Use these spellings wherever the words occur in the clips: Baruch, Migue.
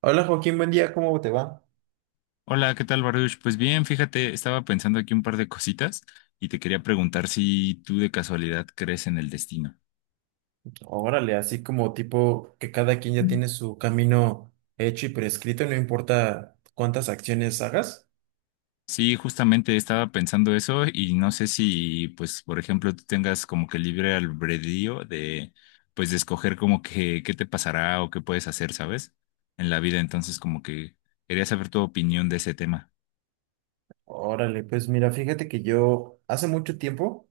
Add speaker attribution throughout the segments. Speaker 1: Hola Joaquín, buen día, ¿cómo te va?
Speaker 2: Hola, ¿qué tal, Baruch? Pues bien, fíjate, estaba pensando aquí un par de cositas y te quería preguntar si tú de casualidad crees en el destino.
Speaker 1: Órale, así como tipo que cada quien ya tiene su camino hecho y prescrito, no importa cuántas acciones hagas.
Speaker 2: Sí, justamente estaba pensando eso y no sé si, pues, por ejemplo, tú tengas como que libre albedrío de escoger como que qué te pasará o qué puedes hacer, ¿sabes? En la vida, entonces como que quería saber tu opinión de ese tema.
Speaker 1: Órale, pues mira, fíjate que yo hace mucho tiempo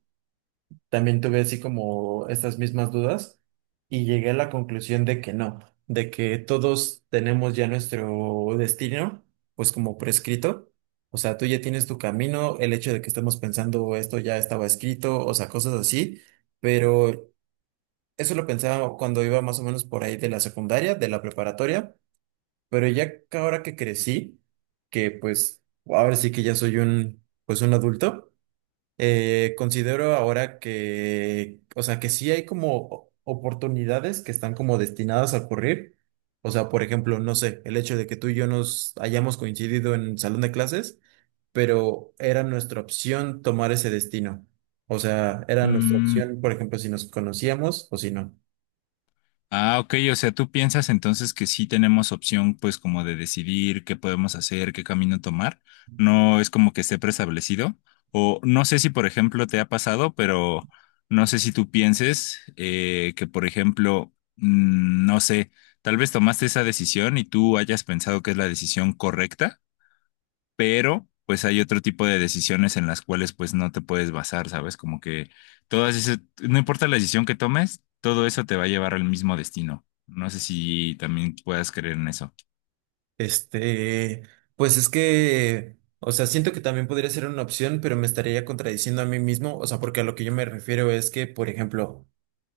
Speaker 1: también tuve así como estas mismas dudas y llegué a la conclusión de que no, de que todos tenemos ya nuestro destino, pues como prescrito. O sea, tú ya tienes tu camino, el hecho de que estemos pensando esto ya estaba escrito, o sea, cosas así. Pero eso lo pensaba cuando iba más o menos por ahí de la secundaria, de la preparatoria, pero ya que ahora que crecí, que pues ahora sí que ya soy un, pues un adulto, considero ahora que, o sea, que sí hay como oportunidades que están como destinadas a ocurrir. O sea, por ejemplo, no sé, el hecho de que tú y yo nos hayamos coincidido en el salón de clases, pero era nuestra opción tomar ese destino. O sea, era nuestra
Speaker 2: Mm.
Speaker 1: opción, por ejemplo, si nos conocíamos o si no.
Speaker 2: Ah, ok, o sea, tú piensas entonces que sí tenemos opción pues como de decidir qué podemos hacer, qué camino tomar. No es como que esté preestablecido. O no sé si, por ejemplo, te ha pasado, pero no sé si tú pienses que, por ejemplo, no sé, tal vez tomaste esa decisión y tú hayas pensado que es la decisión correcta, pero pues hay otro tipo de decisiones en las cuales pues no te puedes basar, ¿sabes? Como que todas esas, no importa la decisión que tomes, todo eso te va a llevar al mismo destino. No sé si también puedas creer en eso.
Speaker 1: Este, pues es que, o sea, siento que también podría ser una opción, pero me estaría contradiciendo a mí mismo, o sea, porque a lo que yo me refiero es que, por ejemplo,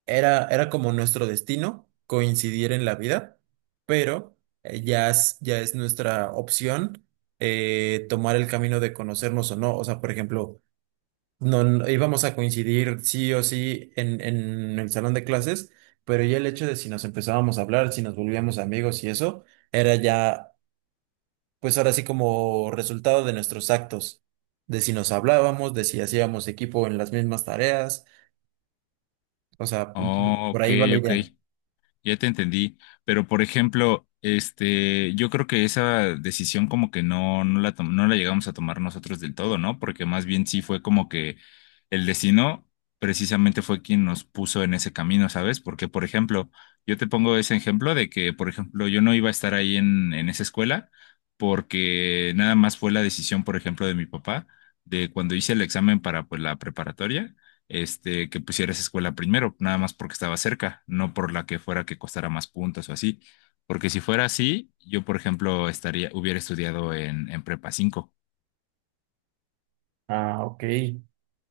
Speaker 1: era como nuestro destino coincidir en la vida, pero ya es nuestra opción tomar el camino de conocernos o no, o sea, por ejemplo, no, no íbamos a coincidir sí o sí en el salón de clases, pero ya el hecho de si nos empezábamos a hablar, si nos volvíamos amigos y eso, era ya pues ahora sí como resultado de nuestros actos, de si nos hablábamos, de si hacíamos equipo en las mismas tareas, o sea,
Speaker 2: Oh,
Speaker 1: por
Speaker 2: ok,
Speaker 1: ahí va la
Speaker 2: ok.
Speaker 1: idea.
Speaker 2: Ya te entendí, pero por ejemplo, este, yo creo que esa decisión como que no, no la llegamos a tomar nosotros del todo, ¿no? Porque más bien sí fue como que el destino precisamente fue quien nos puso en ese camino, ¿sabes? Porque, por ejemplo, yo te pongo ese ejemplo de que, por ejemplo, yo no iba a estar ahí en, esa escuela porque nada más fue la decisión, por ejemplo, de mi papá, de cuando hice el examen para, pues, la preparatoria, que pusiera esa escuela primero, nada más porque estaba cerca, no por la que fuera que costara más puntos o así. Porque si fuera así, yo, por ejemplo, estaría, hubiera estudiado en, Prepa 5,
Speaker 1: Ah, ok.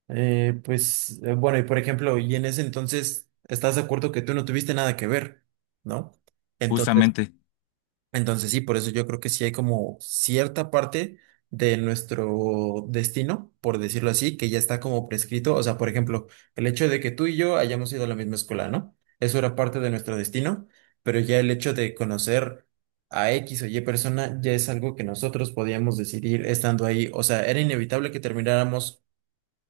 Speaker 1: Pues bueno, y por ejemplo, y en ese entonces, ¿estás de acuerdo que tú no tuviste nada que ver, ¿no? Entonces,
Speaker 2: justamente.
Speaker 1: entonces sí, por eso yo creo que sí hay como cierta parte de nuestro destino, por decirlo así, que ya está como prescrito. O sea, por ejemplo, el hecho de que tú y yo hayamos ido a la misma escuela, ¿no? Eso era parte de nuestro destino, pero ya el hecho de conocer a X o Y persona ya es algo que nosotros podíamos decidir estando ahí. O sea, era inevitable que termináramos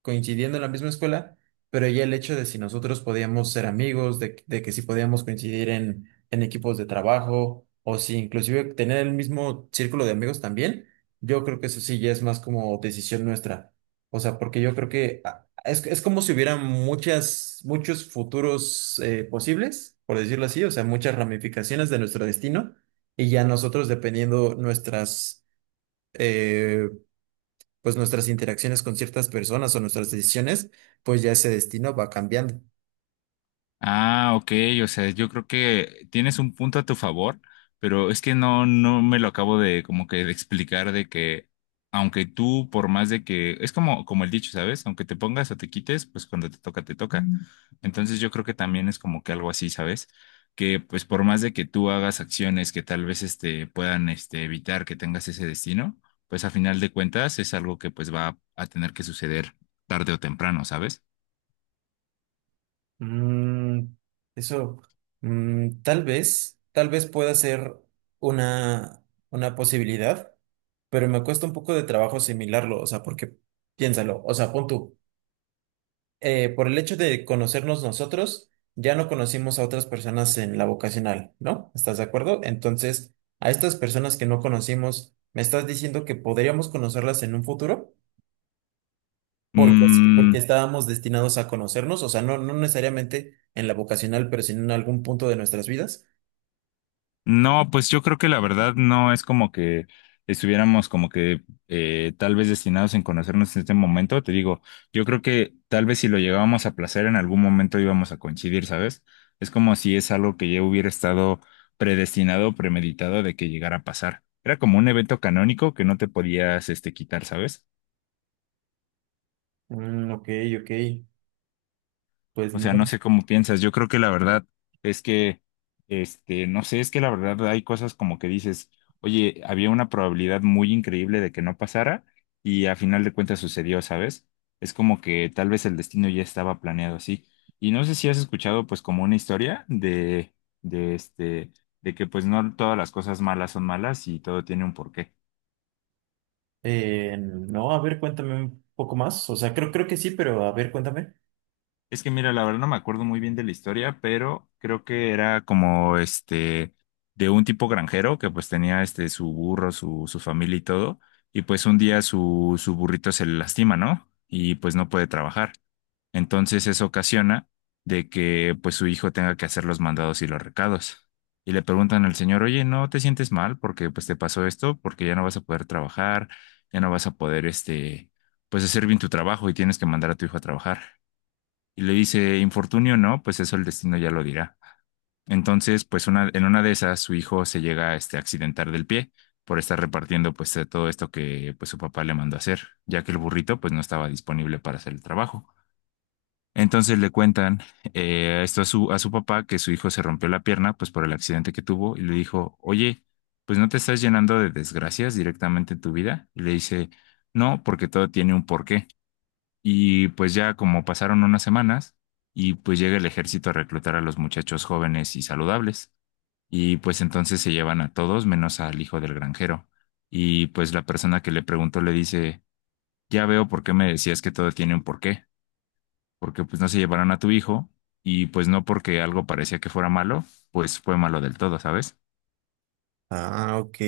Speaker 1: coincidiendo en la misma escuela, pero ya el hecho de si nosotros podíamos ser amigos, de que si podíamos coincidir en equipos de trabajo, o si inclusive tener el mismo círculo de amigos también, yo creo que eso sí ya es más como decisión nuestra. O sea, porque yo creo que es como si hubiera muchos futuros posibles, por decirlo así, o sea, muchas ramificaciones de nuestro destino, y ya nosotros dependiendo nuestras eh, pues nuestras interacciones con ciertas personas o nuestras decisiones, pues ya ese destino va cambiando.
Speaker 2: Ah, ok, o sea, yo creo que tienes un punto a tu favor, pero es que no me lo acabo de como que de explicar de que, aunque tú, por más de que, es como, como el dicho, ¿sabes? Aunque te pongas o te quites, pues cuando te toca, te toca. Entonces yo creo que también es como que algo así, ¿sabes? Que pues por más de que tú hagas acciones que tal vez puedan evitar que tengas ese destino, pues a final de cuentas es algo que pues va a tener que suceder tarde o temprano, ¿sabes?
Speaker 1: Mm, eso, tal vez pueda ser una, una posibilidad, pero me cuesta un poco de trabajo asimilarlo, o sea, porque piénsalo, o sea, pon tú, por el hecho de conocernos nosotros, ya no conocimos a otras personas en la vocacional, ¿no? ¿Estás de acuerdo? Entonces, a estas personas que no conocimos, ¿me estás diciendo que podríamos conocerlas en un futuro? Porque sí,
Speaker 2: Mm.
Speaker 1: porque estábamos destinados a conocernos, o sea, no, no necesariamente en la vocacional, pero sino en algún punto de nuestras vidas.
Speaker 2: No, pues yo creo que la verdad no es como que estuviéramos como que tal vez destinados en conocernos en este momento. Te digo, yo creo que tal vez si lo llegábamos a placer en algún momento íbamos a coincidir, ¿sabes? Es como si es algo que ya hubiera estado predestinado, premeditado de que llegara a pasar. Era como un evento canónico que no te podías quitar, ¿sabes?
Speaker 1: Mm, ok, ok. Pues
Speaker 2: O
Speaker 1: no,
Speaker 2: sea, no
Speaker 1: lo sé.
Speaker 2: sé cómo piensas. Yo creo que la verdad es que, no sé, es que la verdad hay cosas como que dices, oye, había una probabilidad muy increíble de que no pasara y a final de cuentas sucedió, ¿sabes? Es como que tal vez el destino ya estaba planeado así. Y no sé si has escuchado pues como una historia de de que pues no todas las cosas malas son malas y todo tiene un porqué.
Speaker 1: No, a ver, cuéntame un poco más. O sea, creo que sí, pero a ver, cuéntame.
Speaker 2: Es que mira, la verdad no me acuerdo muy bien de la historia, pero creo que era como este de un tipo granjero que pues tenía este su burro, su familia y todo, y pues un día su, burrito se le lastima, ¿no? Y pues no puede trabajar. Entonces eso ocasiona de que pues su hijo tenga que hacer los mandados y los recados. Y le preguntan al señor, oye, ¿no te sientes mal porque pues te pasó esto? Porque ya no vas a poder trabajar, ya no vas a poder pues hacer bien tu trabajo y tienes que mandar a tu hijo a trabajar. Y le dice, infortunio no, pues eso el destino ya lo dirá. Entonces, pues una, en una de esas, su hijo se llega a accidentar del pie por estar repartiendo pues de todo esto que pues su papá le mandó a hacer, ya que el burrito pues no estaba disponible para hacer el trabajo. Entonces le cuentan esto a su papá, que su hijo se rompió la pierna pues por el accidente que tuvo y le dijo, oye, pues no te estás llenando de desgracias directamente en tu vida. Y le dice, no, porque todo tiene un porqué. Y pues ya como pasaron unas semanas y pues llega el ejército a reclutar a los muchachos jóvenes y saludables y pues entonces se llevan a todos menos al hijo del granjero. Y pues la persona que le preguntó le dice, ya veo por qué me decías que todo tiene un porqué, porque pues no se llevaron a tu hijo y pues no porque algo parecía que fuera malo, pues fue malo del todo, ¿sabes?
Speaker 1: Ah, ok.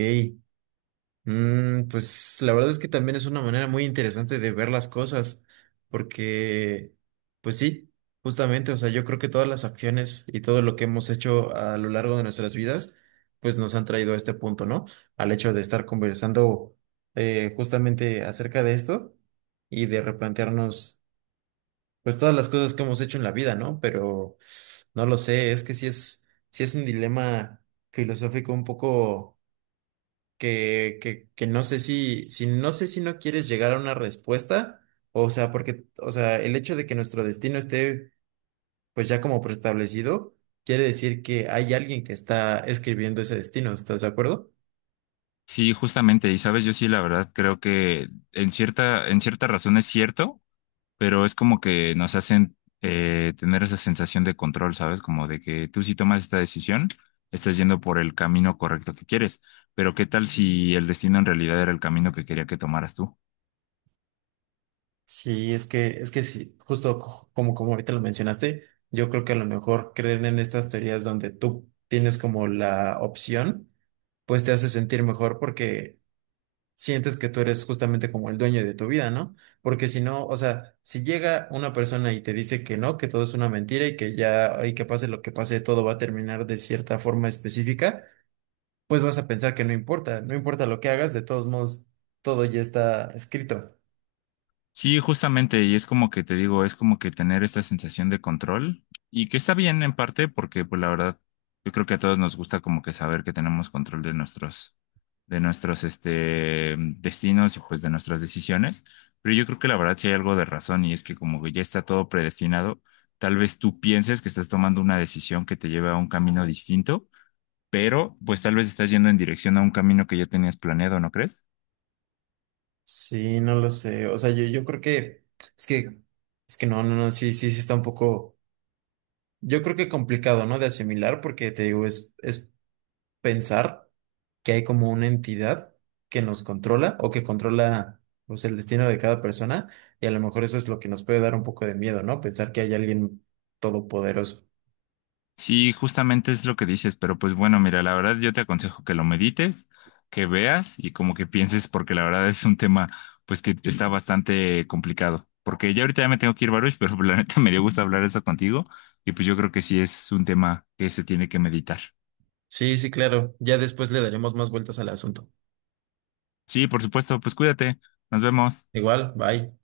Speaker 1: Mm, pues la verdad es que también es una manera muy interesante de ver las cosas, porque, pues sí, justamente, o sea, yo creo que todas las acciones y todo lo que hemos hecho a lo largo de nuestras vidas, pues nos han traído a este punto, ¿no? Al hecho de estar conversando justamente acerca de esto y de replantearnos, pues todas las cosas que hemos hecho en la vida, ¿no? Pero no lo sé, es que sí es un dilema filosófico un poco que no sé si, no sé si no quieres llegar a una respuesta, o sea, porque, o sea, el hecho de que nuestro destino esté pues ya como preestablecido, quiere decir que hay alguien que está escribiendo ese destino, ¿estás de acuerdo?
Speaker 2: Sí, justamente, y sabes, yo sí la verdad creo que en cierta razón es cierto, pero es como que nos hacen tener esa sensación de control, ¿sabes? Como de que tú, si tomas esta decisión, estás yendo por el camino correcto que quieres, pero ¿qué tal si el destino en realidad era el camino que quería que tomaras tú?
Speaker 1: Sí, es que sí, justo como, como ahorita lo mencionaste, yo creo que a lo mejor creer en estas teorías donde tú tienes como la opción, pues te hace sentir mejor porque sientes que tú eres justamente como el dueño de tu vida, ¿no? Porque si no, o sea, si llega una persona y te dice que no, que todo es una mentira y que ya, y que pase lo que pase, todo va a terminar de cierta forma específica, pues vas a pensar que no importa, no importa lo que hagas, de todos modos, todo ya está escrito.
Speaker 2: Sí, justamente, y es como que te digo, es como que tener esta sensación de control y que está bien en parte porque pues la verdad yo creo que a todos nos gusta como que saber que tenemos control de nuestros, de nuestros este destinos y pues de nuestras decisiones, pero yo creo que la verdad sí hay algo de razón y es que como que ya está todo predestinado, tal vez tú pienses que estás tomando una decisión que te lleve a un camino distinto, pero pues tal vez estás yendo en dirección a un camino que ya tenías planeado, ¿no crees?
Speaker 1: Sí, no lo sé, o sea, yo creo que, es que, es que no, no, no, sí, sí, sí está un poco, yo creo que complicado, ¿no? De asimilar porque te digo, es pensar que hay como una entidad que nos controla o que controla pues, el destino de cada persona y a lo mejor eso es lo que nos puede dar un poco de miedo, ¿no? Pensar que hay alguien todopoderoso.
Speaker 2: Sí, justamente es lo que dices, pero pues bueno, mira, la verdad yo te aconsejo que lo medites, que veas y como que pienses, porque la verdad es un tema pues que está bastante complicado. Porque ya ahorita ya me tengo que ir, Baruch, pero la neta me dio gusto hablar eso contigo y pues yo creo que sí es un tema que se tiene que meditar.
Speaker 1: Sí, sí, claro. Ya después le daremos más vueltas al asunto.
Speaker 2: Sí, por supuesto, pues cuídate, nos vemos.
Speaker 1: Igual, bye.